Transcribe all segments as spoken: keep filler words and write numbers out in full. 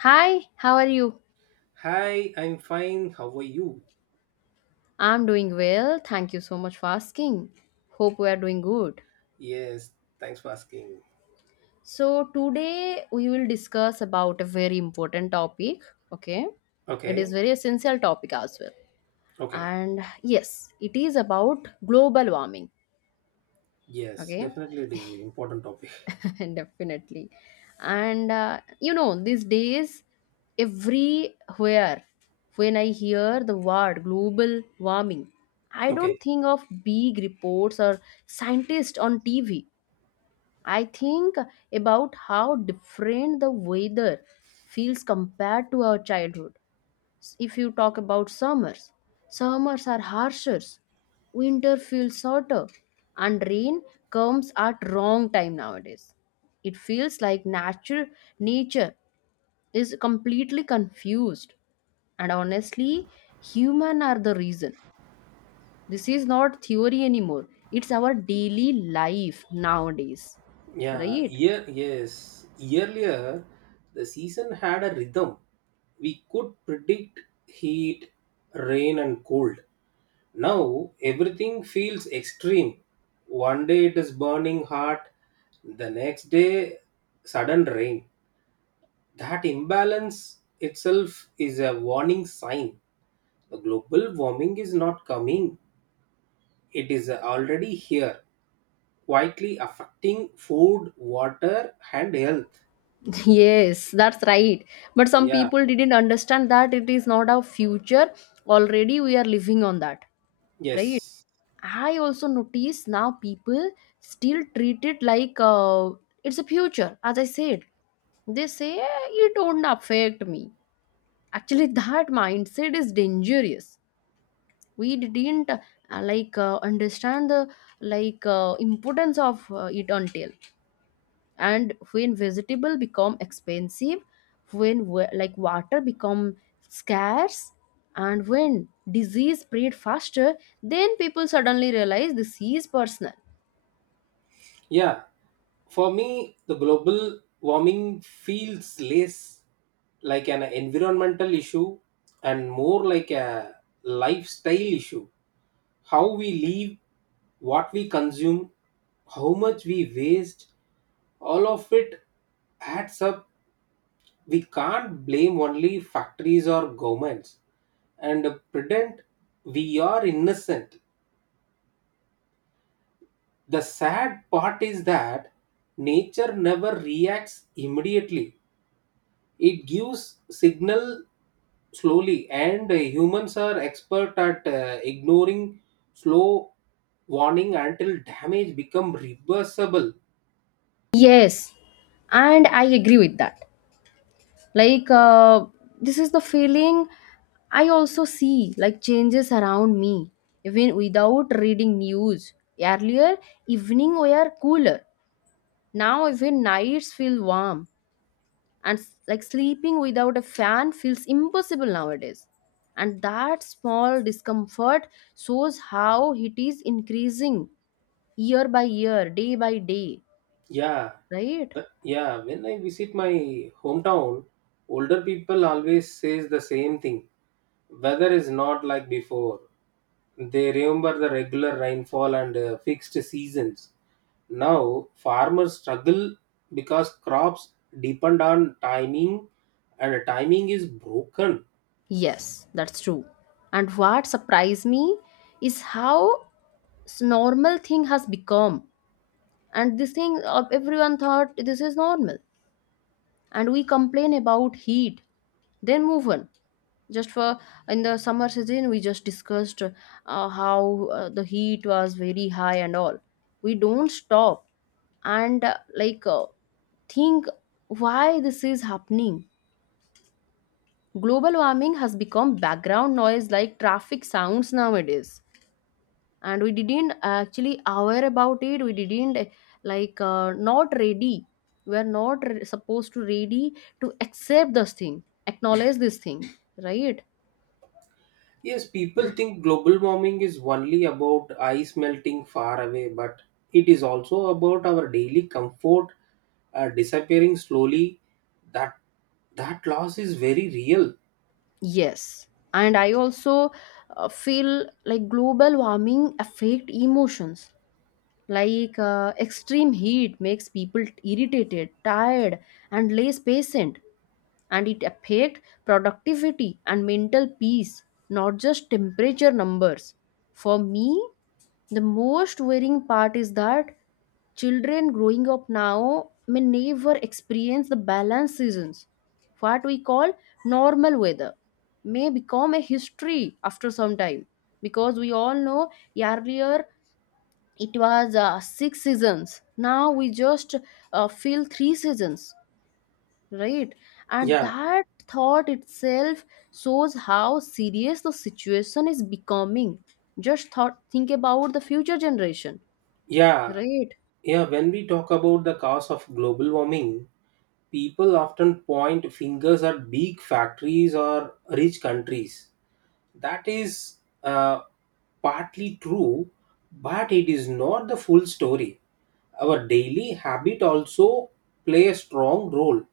Hi, how are you? Hi, I'm fine. How are you? I'm doing well. Thank you so much for asking. Hope we are doing good. Yes, thanks for asking. So, today we will discuss about a very important topic, okay? It is Okay, very essential topic as well. okay. And yes, it is about global warming, Yes, okay? definitely it is an important topic. definitely. And uh, you know, these days, everywhere, when I hear the word global warming, I don't Okay, think of big reports or scientists on T V. I think about how different the weather feels compared to our childhood. If you talk about summers, summers are harsher, winter feels shorter, and rain comes at wrong time nowadays. It feels like nature nature is completely confused, and honestly, human are the reason. This is not theory anymore, it's our daily life nowadays, yeah, right? year, yes. Earlier, the season had a rhythm. We could predict heat, rain, and cold. Now, everything feels extreme. One day it is burning hot, the next day, sudden rain. That imbalance itself is a warning sign. Global warming is not coming, it is already here, quietly affecting food, water, and health. Yes, that's right. But some Yeah, people didn't understand that it is not our future. Already we are living on that, right? yes. I also notice now people still treat it like uh, it's a future. As I said, they say "Eh, it won't affect me." Actually, that mindset is dangerous. We didn't uh, like uh, Understand the like uh, importance of uh, it, until and when vegetable become expensive, when wa- like water become scarce, and when disease spread faster, then people suddenly realize this is personal. Yeah, for me, the global warming feels less like an environmental issue and more like a lifestyle issue. How we live, what we consume, how much we waste, all of it adds up. We can't blame only factories or governments and pretend we are innocent. The sad part is that nature never reacts immediately. It gives signal slowly, and uh, humans are expert at uh, ignoring slow warning until damage become reversible. Yes, and I agree with that. like uh, this is the feeling. I also see like changes around me even without reading news. Earlier evening were cooler, now even nights feel warm, and s- like sleeping without a fan feels impossible nowadays, and that small discomfort shows how it is increasing year by year, day by day, Yeah, right? but- yeah. When I visit my hometown, older people always says the same thing. Weather is not like before. They remember the regular rainfall and uh, fixed seasons. Now, farmers struggle because crops depend on timing and timing is broken. Yes, that's true. And what surprised me is how s- normal thing has become, and this thing, uh, everyone thought this is normal, and we complain about heat then move on. Just for, in the summer season we just discussed uh, how uh, the heat was very high and all, we don't stop and uh, like uh, think why this is happening. Global warming has become background noise like traffic sounds nowadays, and we didn't actually aware about it. We didn't uh, like uh, Not ready, we are not re- supposed to ready to accept this thing, acknowledge this thing, right? Yes, people think global warming is only about ice melting far away, but it is also about our daily comfort uh, disappearing slowly. That that loss is very real. Yes, and I also uh, feel like global warming affect emotions. Like uh, extreme heat makes people irritated, tired, and less patient, and it affect productivity and mental peace, not just temperature numbers. For me, the most worrying part is that children growing up now may never experience the balanced seasons. What we call normal weather may become a history after some time, because we all know earlier it was uh, six seasons, now we just uh, feel three seasons, right? And Yeah, that thought itself shows how serious the situation is becoming. Just thought think about the future generation, yeah, right? yeah, when we talk about the cause of global warming, people often point fingers at big factories or rich countries. That is uh, partly true, but it is not the full story. Our daily habit also play a strong role.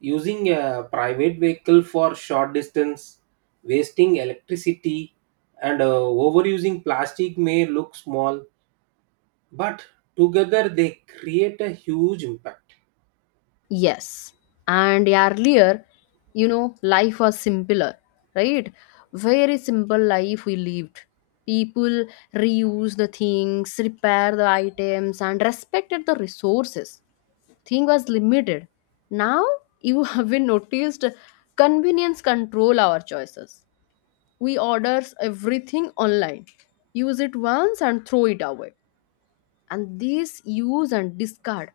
Using a private vehicle for short distance, wasting electricity, and uh, overusing plastic may look small, but together they create a huge impact. Yes, and earlier, you know, life was simpler, right? Very simple life we lived. People reused the things, repair the items, and respected the resources. Thing was limited. Now you have been noticed convenience control our choices. We orders everything online, use it once and throw it away, and this use and discard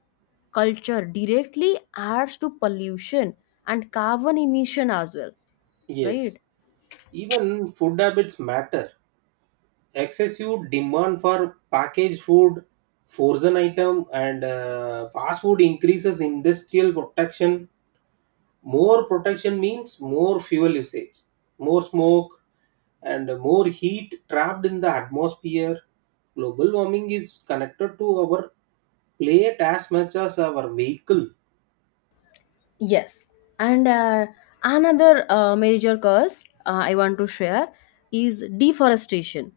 culture directly adds to pollution and carbon emission as well, right? Yes, even food habits matter. Excessive demand for packaged food, frozen item, and uh, fast food increases industrial protection. More protection means more fuel usage, more smoke, and more heat trapped in the atmosphere. Global warming is connected to our plate as much as our vehicle. Yes, and uh, another uh, major cause uh, I want to share is deforestation.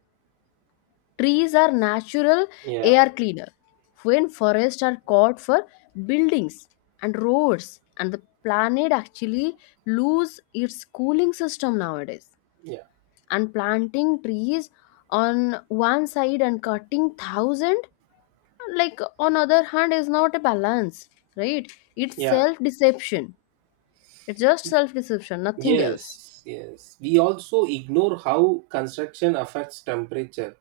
Trees are natural Yeah, air cleaner. When forests are cut for buildings and roads, and the planet actually lose its cooling system nowadays. yeah, And planting trees on one side and cutting thousand, like on other hand, is not a balance, right? It's yeah. self deception. It's just self deception, nothing else. Yes, yes. We also ignore how construction affects temperature.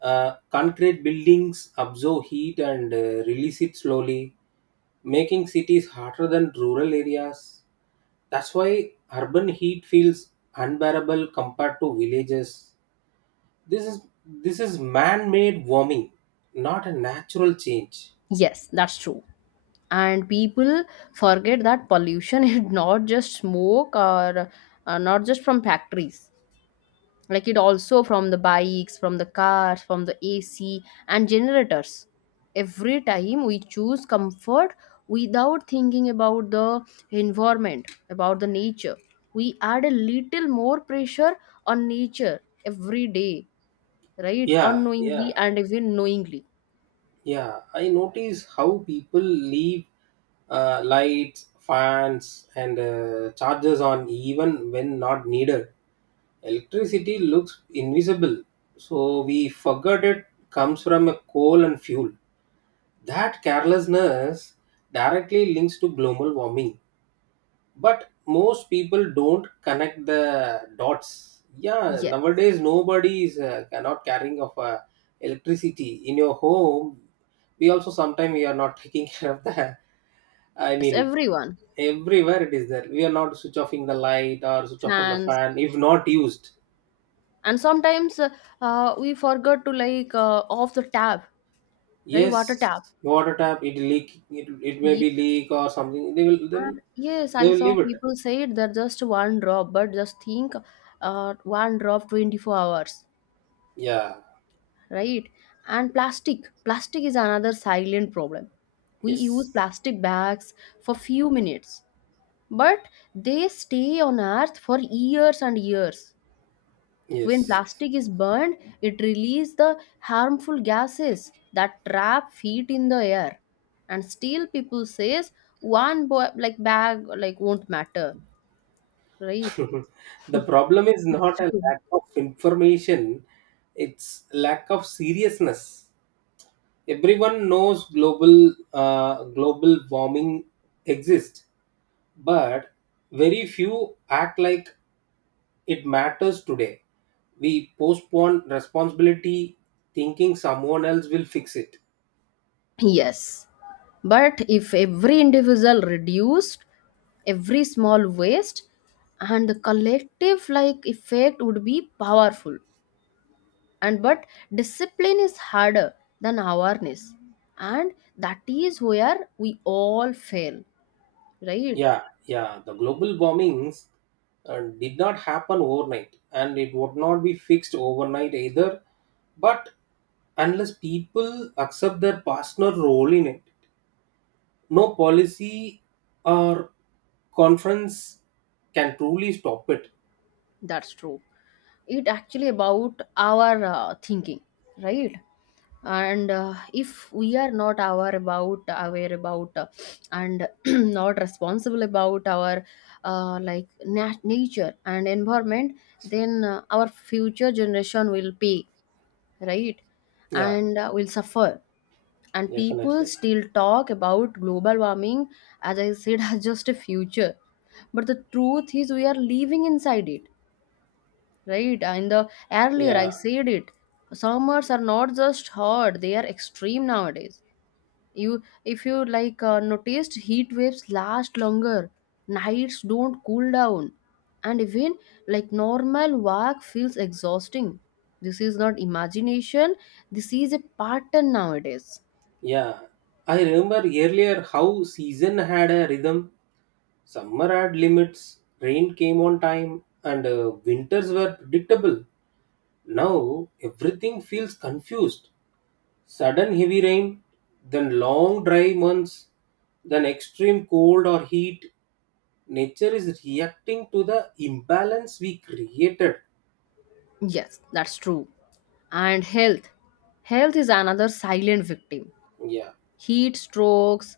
Uh, concrete buildings absorb heat and uh, release it slowly, making cities hotter than rural areas. That's why urban heat feels unbearable compared to villages. This is this is man-made warming, not a natural change. Yes, that's true. And people forget that pollution is not just smoke, or uh, not just from factories, like it also from the bikes, from the cars, from the ac and generators. Every time we choose comfort without thinking about the environment, about the nature, we add a little more pressure on nature every day, right? Yeah, yeah. Unknowingly and even knowingly. Yeah, I notice how people leave uh, lights, fans, and uh, chargers on even when not needed. Electricity looks invisible, so we forget it comes from a coal and fuel. That carelessness directly links to global warming, but most people don't connect the dots. Yeah, Yes, nowadays nobody is uh, not carrying of uh, electricity in your home. We also sometimes we are not taking care of the, I yes, mean, everyone, everywhere it is there. We are not switch offing the light or switch off on the fans. fan if not used. And sometimes uh, uh, we forgot to like uh, off the tap, right? Yes, Water tap, water tap it leak it, it may yeah. be leak or something. they will they will And yes, I they will saw leave it. people say it that just one drop, but just think, uh, one drop twenty-four hours, Yeah, right? And plastic plastic is another silent problem. We use yes, plastic bags for few minutes, but they stay on earth for years and years. When yes. plastic is burned, it releases the harmful gases that trap heat in the air. And still, people says one bo- like bag like won't matter, right? The problem is That's not a true. lack of information, it's lack of seriousness. Everyone knows global uh, global warming exists, but very few act like it matters today. We postpone responsibility, thinking someone else will fix it. Yes, but if every individual reduced every small waste, and the collective like effect would be powerful. And but discipline is harder than awareness, and that is where we all fail, right? Yeah, yeah, the global warmings uh, did not happen overnight and it would not be fixed overnight either, but unless people accept their partner role in it, no policy or conference can truly stop it. That's true. It actually about our uh, thinking, right? And uh, if we are not aware about, aware about uh, and not responsible about our uh, like nat- nature and environment, then uh, our future generation will pay, right? Yeah, And uh, will suffer. And people definitely. still talk about global warming, as I said, as just a future, but the truth is we are living inside it, right? In the earlier Yeah, I said it. Summers are not just hot, they are extreme nowadays. You, if you like uh, noticed, heat waves last longer, nights don't cool down, and even like normal work feels exhausting. This is not imagination, this is a pattern nowadays. yeah. I remember earlier how season had a rhythm. Summer had limits, rain came on time, and uh, winters were predictable. Now everything feels confused. Sudden heavy rain, then long dry months, then extreme cold or heat, nature is reacting to the imbalance we created. Yes, that's true. And health. Health is another silent victim. Yeah, Heat strokes,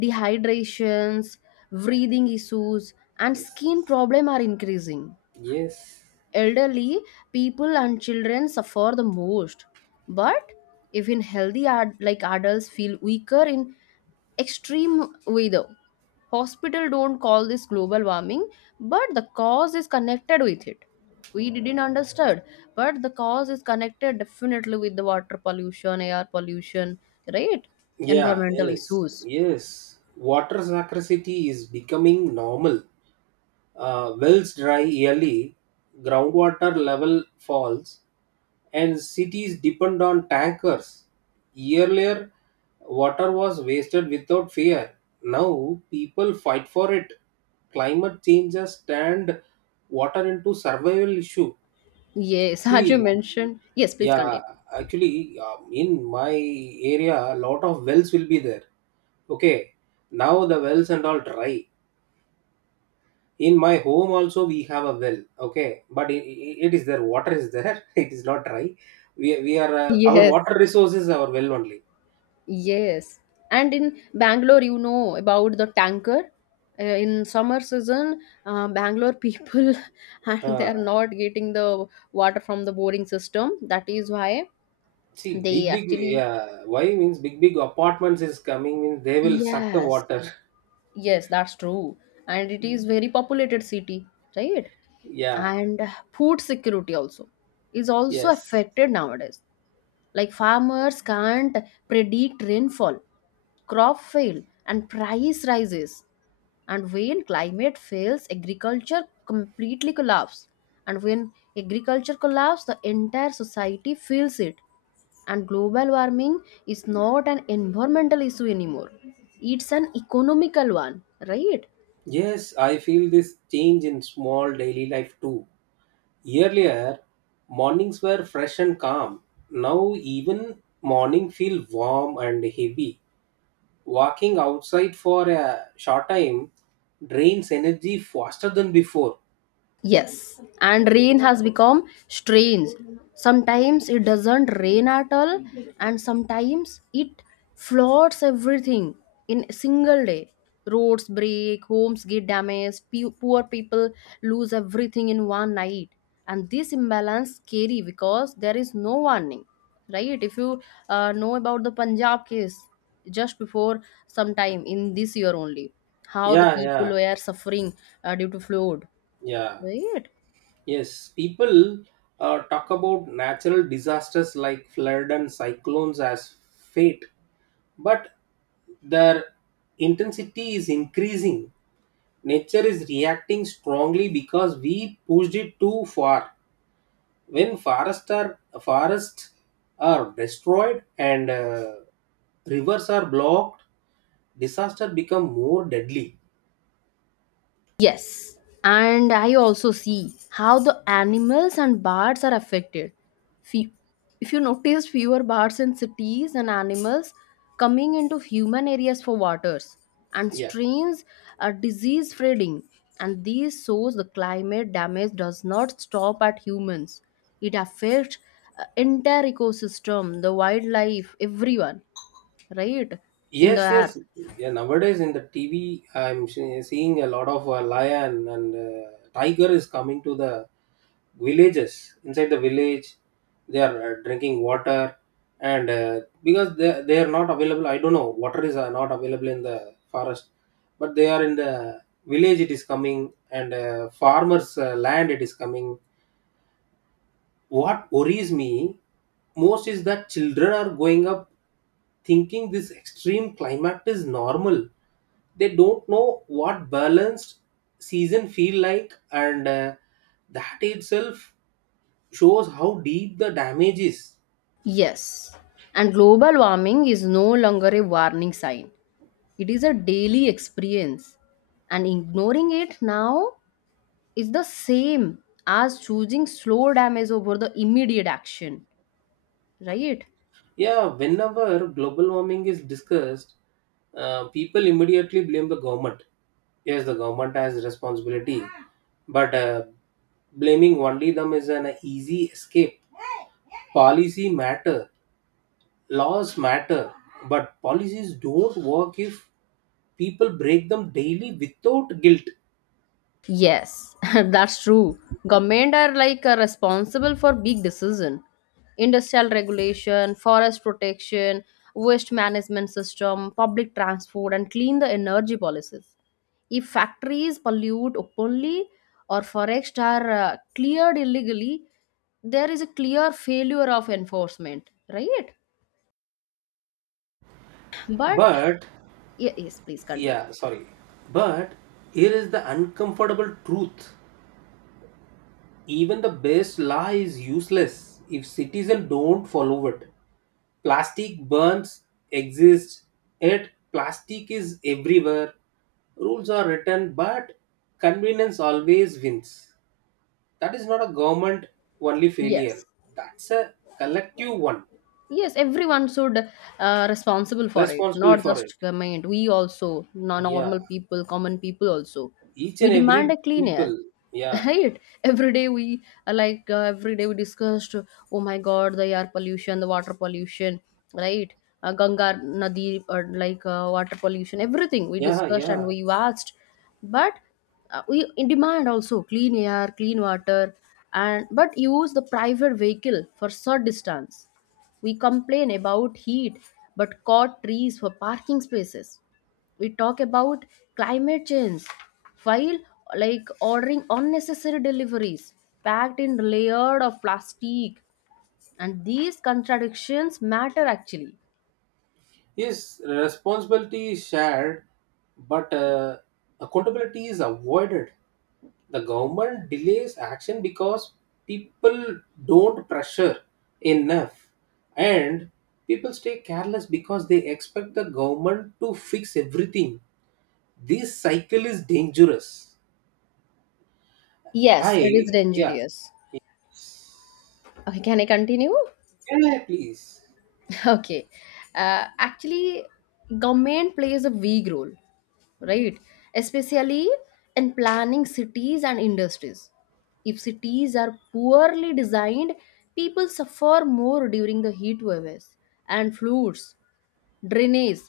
dehydrations, breathing issues, and yes, skin problem are increasing. yes. Elderly people and children suffer the most, but even healthy ad- like adults feel weaker in extreme weather. Hospital don't call this global warming, but the cause is connected with it. We didn't understand, but the cause is connected definitely with the water pollution, air pollution, right? Yeah, Environmental yes, issues. yes. Water scarcity is becoming normal. Uh, wells dry yearly, groundwater level falls, and cities depend on tankers. Earlier, water was wasted without fear, now people fight for it. Climate change has turned water into survival issue. Yes, as you See, mentioned, yes, please yeah, continue. actually, um, in my area, a lot of wells will be there. Okay, now the wells and all dry. In my home also, we have a well. Okay, but it, it is there. Water is there. It is not dry. We we are uh, our Yes. water resource is our well only. Yes, and in Bangalore, you know about the tanker. Uh, in summer season, uh, Bangalore people and they Uh, are not getting the water from the boring system. That is why see, they big big, actually, yeah. Why means big big apartments is coming means they will suck the yes, water. yes, that's true. And it is very populated city, right? Yeah. And food security also is also Yes. affected nowadays. Like farmers can't predict rainfall, crop fail and price rises, and when climate fails agriculture completely collapses, and when agriculture collapses the entire society feels it. And global warming is not an environmental issue anymore, it's an economical one, right? Yes, I feel this change in small daily life too. Earlier, mornings were fresh and calm. Now even morning feel warm and heavy. Walking outside for a short time drains energy faster than before. Yes, and rain has become strange. Sometimes it doesn't rain at all, and sometimes it floods everything in a single day. Roads break, homes get damaged, pe- poor people lose everything in one night. And this imbalance scary because there is no warning, right? If you uh, know about the Punjab case just before some time in this year only, how the Yeah, people yeah, were suffering uh, due to flood. yeah. Right? Yes, people uh, talk about natural disasters like flood and cyclones as fate, but their intensity is increasing. Nature is reacting strongly because we pushed it too far. When forests are forests are destroyed and uh, rivers are blocked, disaster become more deadly. Yes. And I also see how the animals and birds are affected. Fe- If you notice fewer birds in cities and animals coming into human areas for waters and Yeah. streams are disease spreading, and these shows the climate damage does not stop at humans. It affects uh, entire ecosystem, the wildlife, everyone, right? In the Yes, air. yes. Yeah, nowadays in the T V, I'm se- seeing a lot of uh, lion and uh, tiger is coming to the villages. Inside the village, they are uh, drinking water, and uh, because they they are not available, I don't know. Water is uh, not available in the forest, but they are in the village. It is coming, and uh, farmers' uh, land. It is coming. What worries me most is that children are going up thinking this extreme climate is normal. They don't know what balanced season feel like, and uh, that itself shows how deep the damage is. Yes, and global warming is no longer a warning sign. It is a daily experience. And ignoring it now is the same as choosing slow damage over the immediate action, right? Yeah, whenever global warming is discussed, uh, people immediately blame the government. Yes, the government has responsibility, but uh, blaming only them is an easy escape. Policy matter, laws matter, but policies don't work if people break them daily without guilt. Yes, that's true. Government are like uh, responsible for big decision, industrial regulation, forest protection, waste management system, public transport, and clean the energy policies. If factories pollute openly or forests are uh, cleared illegally, there is a clear failure of enforcement, right? But But ye- yes, please continue. yeah, sorry, but here is the uncomfortable truth. Even the best law is useless if citizens don't follow it. Plastic burns exist, yet plastic is everywhere. Rules are written, but convenience always wins. That is not a government only failure, Yes. that's a collective one. Yes, everyone should uh, responsible for it, Responsible not for it. just government, we also no- Yeah, normal people, common people also. each We and every demand a clean people. air, Yeah, right? Every day we, uh, like uh, every day we discussed, oh my god, the air pollution, the water pollution, right? uh, Ganga nadi, or like uh, water pollution, everything we yeah, discussed and yeah. we watched. But uh, we in demand also clean air, clean water, and but use the private vehicle for short distance. We complain about heat but cut trees for parking spaces. We talk about climate change while like ordering unnecessary deliveries packed in layered of plastic, and these contradictions matter actually. Yes, responsibility is shared, but uh, accountability is avoided. The government delays action because people don't pressure enough, and people stay careless because they expect the government to fix everything. This cycle is dangerous. Yes, it is I, yeah. dangerous. Okay, can I continue? Yeah, please. Okay. Uh, actually, government plays a big role, right? Especially in planning cities and industries. If cities are poorly designed, people suffer more during the heat waves and floods. Drainage,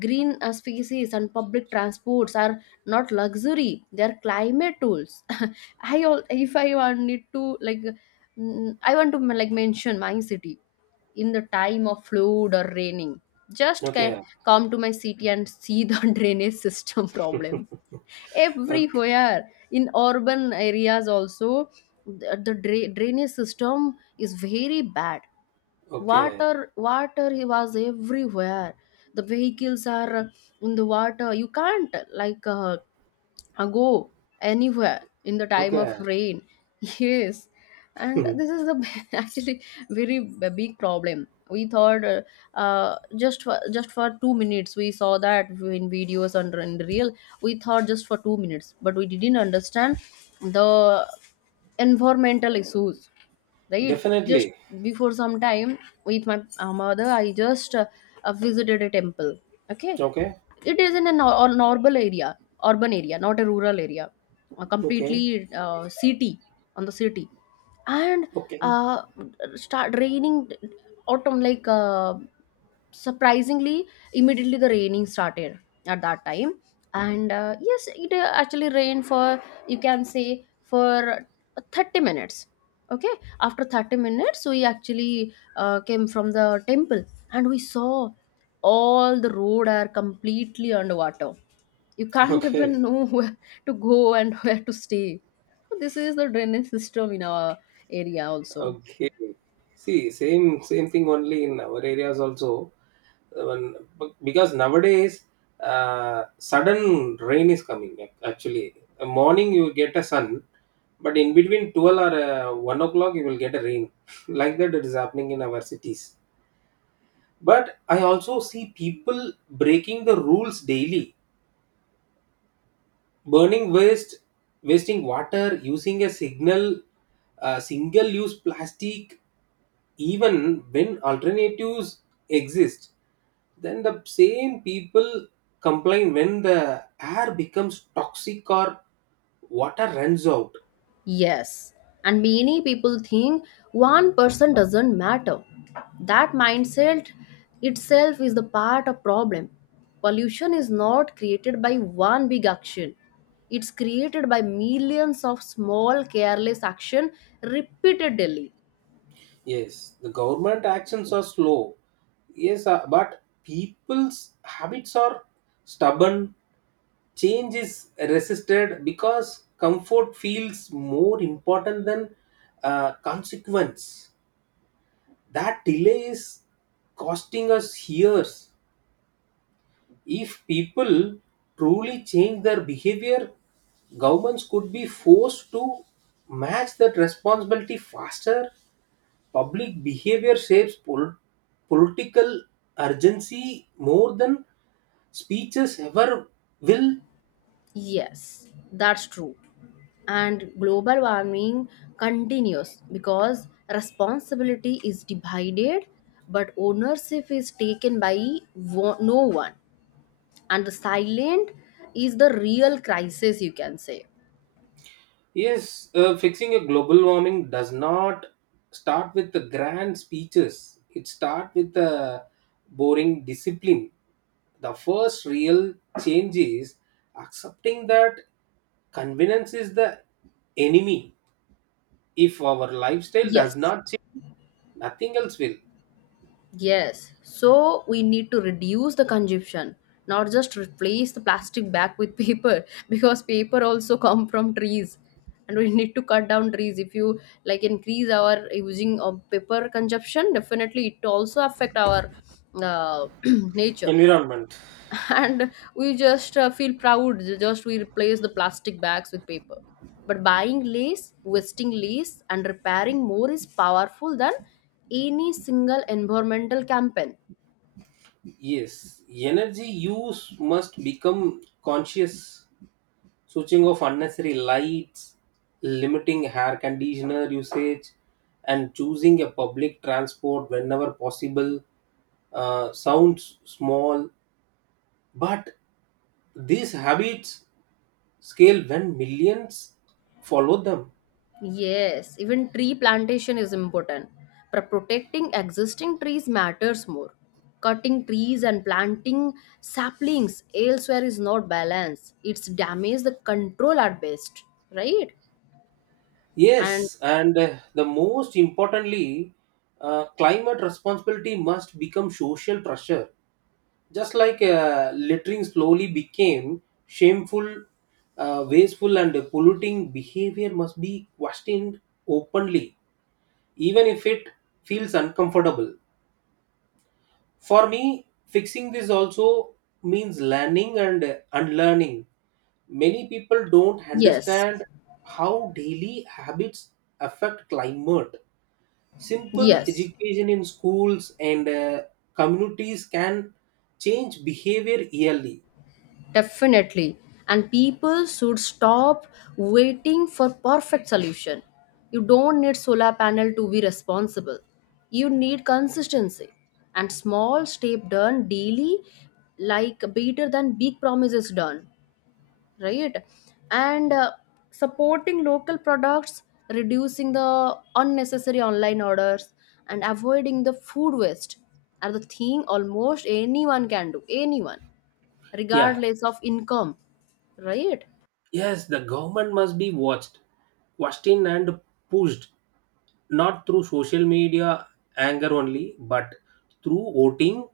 green uh, spaces, and public transports are not luxury; they are climate tools. I all if I want need to like, mm, I want to like mention my city in the time of flood or raining. Just Okay, ca- Come to my city and see the drainage system problem okay, everywhere in urban areas also. The, the dra- drainage system is very bad. okay, Water water it was everywhere. The vehicles are in the water. You can't like uh, uh, go anywhere in the time of okay. rain. Yes, and this is the actually very b- big problem. We thought uh, uh, just for just for two minutes. We saw that in videos and in real. We thought just for two minutes, but we didn't understand the environmental issues. Right, just Definitely. before some time with my uh, mother, I just uh, uh, visited a temple. Okay, Okay, it is in a nor- or normal area, urban area, not a rural area, a okay, completely uh, city, on the city. And okay, uh, start raining. Autumn, like uh, surprisingly, immediately the raining started at that time. And uh, yes, it uh, actually rained for, you can say, for thirty minutes. Okay, after thirty minutes, we actually uh, came from the temple and we saw all the road are completely underwater. You can't okay, even know where to go and where to stay. So this is the drainage system in our area also. okay. See, same same thing only in our areas also. Uh, When, be- because nowadays, uh, sudden rain is coming. ac- Actually, Uh, morning you get a sun, but in between twelve or uh, one o'clock you will get a rain. Like that, it is happening in our cities. But I also see people breaking the rules daily, burning waste, wasting water, using a signal uh, single use plastic even when alternatives exist. Then the same people complain when the air becomes toxic or water runs out. Yes, and many people think one person doesn't matter. That mindset itself is the part of problem. Pollution is not created by one big action. It's created by millions of small careless action repeated daily. Yes, the government actions are slow. Yes, uh, but people's habits are stubborn. Change is resisted because comfort feels more important than uh, consequence. That delay is costing us years. If people truly change their behavior, governments could be forced to match that responsibility faster. Public behavior shapes pol- political urgency more than speeches ever will. Yes, that's true. And global warming continues because responsibility is divided, but ownership is taken by wo- no one. And the silent is the real crisis, you can say. Yes, uh, fixing a global warming does not start with the grand speeches. It starts with the boring discipline. The first real change is accepting that convenience is the enemy. If our lifestyle does Yes. not change, nothing else will. Yes, so we need to reduce the consumption, not just replace the plastic bag with paper, because paper also come from trees and we need to cut down trees. If you like increase our using of paper consumption, definitely it also affect our uh, nature. Environment. And we just uh, feel proud just we replace the plastic bags with paper, but buying lace, wasting lace, and repairing more is powerful than any single environmental campaign. Yes, energy use must become conscious. Switching off unnecessary lights, limiting hair conditioner usage, and choosing a public transport whenever possible uh, sounds small, but these habits scale when millions follow them. Yes, even tree plantation is important, but protecting existing trees matters more. Cutting trees and planting saplings elsewhere is not balanced, it's damage the control at best, right? And Yes, and uh, the most importantly, uh, climate responsibility must become social pressure, just like uh, littering slowly became shameful. Uh, wasteful and polluting behavior must be questioned openly, even if it feels uncomfortable. For me, fixing this also means learning and unlearning. Many people don't yes. understand how daily habits affect climate. Simple Yes. education in schools and uh, communities can change behavior yearly. Definitely. And people should stop waiting for perfect solution. You don't need solar panel to be responsible. You need consistency, and small step done daily like better than big promises done, right? And uh, supporting local products, reducing the unnecessary online orders, and avoiding the food waste are the thing almost anyone can do, anyone, Yeah. regardless of income. Right. Yes, the government must be watched, questioned, and pushed, not through social media anger only, but through voting,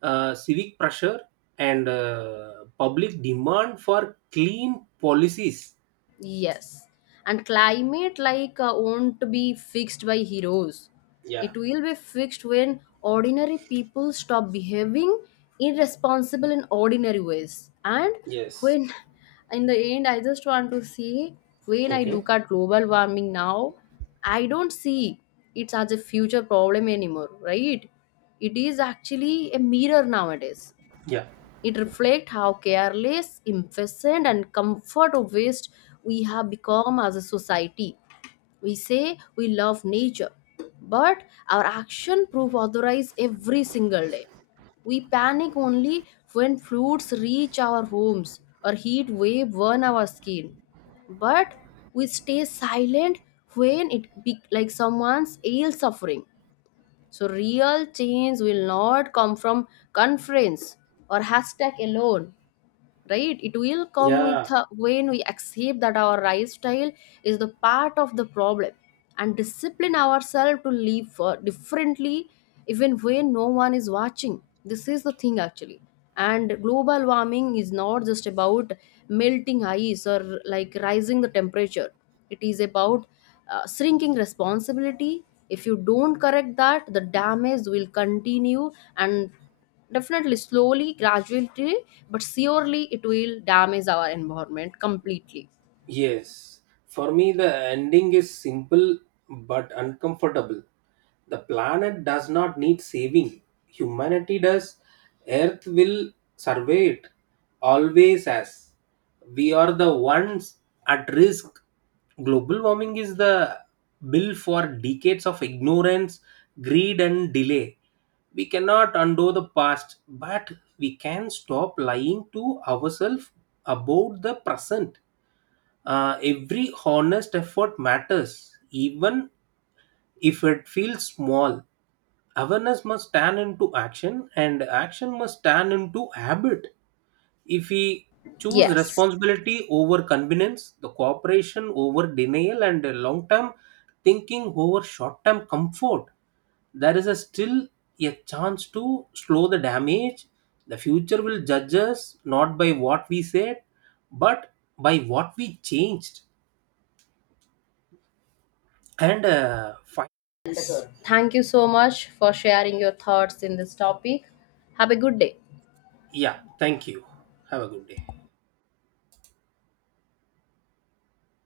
uh, civic pressure, and uh, public demand for clean policies. Yes. And climate like uh, won't be fixed by heroes. Yeah, It will be fixed when ordinary people stop behaving irresponsible in ordinary ways. And yes. when in the end I just want to say, when I Okay. look at global warming now, I don't see it as a future problem anymore, right? It is actually a mirror nowadays. Yeah, It reflects how careless, impatient, and comfort obsessed we have become as a society. We say we love nature, but our action prove otherwise every single day. We panic only when fruits reach our homes or heat wave burn our skin. But we stay silent when it be like someone's ill suffering. So real change will not come from conference or hashtag alone, right? It will come with yeah. uh, when we accept that our lifestyle is the part of the problem and discipline ourselves to live uh, differently, even when no one is watching. This is the thing actually. And global warming is not just about melting ice or like rising the temperature. It is about uh, shrinking responsibility. If you don't correct that, the damage will continue. And definitely, slowly, gradually, but surely it will damage our environment completely. Yes, for me, the ending is simple but uncomfortable. The planet does not need saving, humanity does. Earth will survey it, always as. We are the ones at risk. Global warming is the bill for decades of ignorance, greed, and delay. We cannot undo the past, but we can stop lying to ourselves about the present. Uh, every honest effort matters, even if it feels small. Awareness must turn into action, and action must turn into habit. If we choose Yes. responsibility over convenience, the cooperation over denial, and long term thinking over short term comfort, there is a still a chance to slow the damage. The future will judge us not by what we said, but by what we changed. And uh, fi- Thank you so much for sharing your thoughts in this topic. Have a good day. yeah, thank you. Have a good day.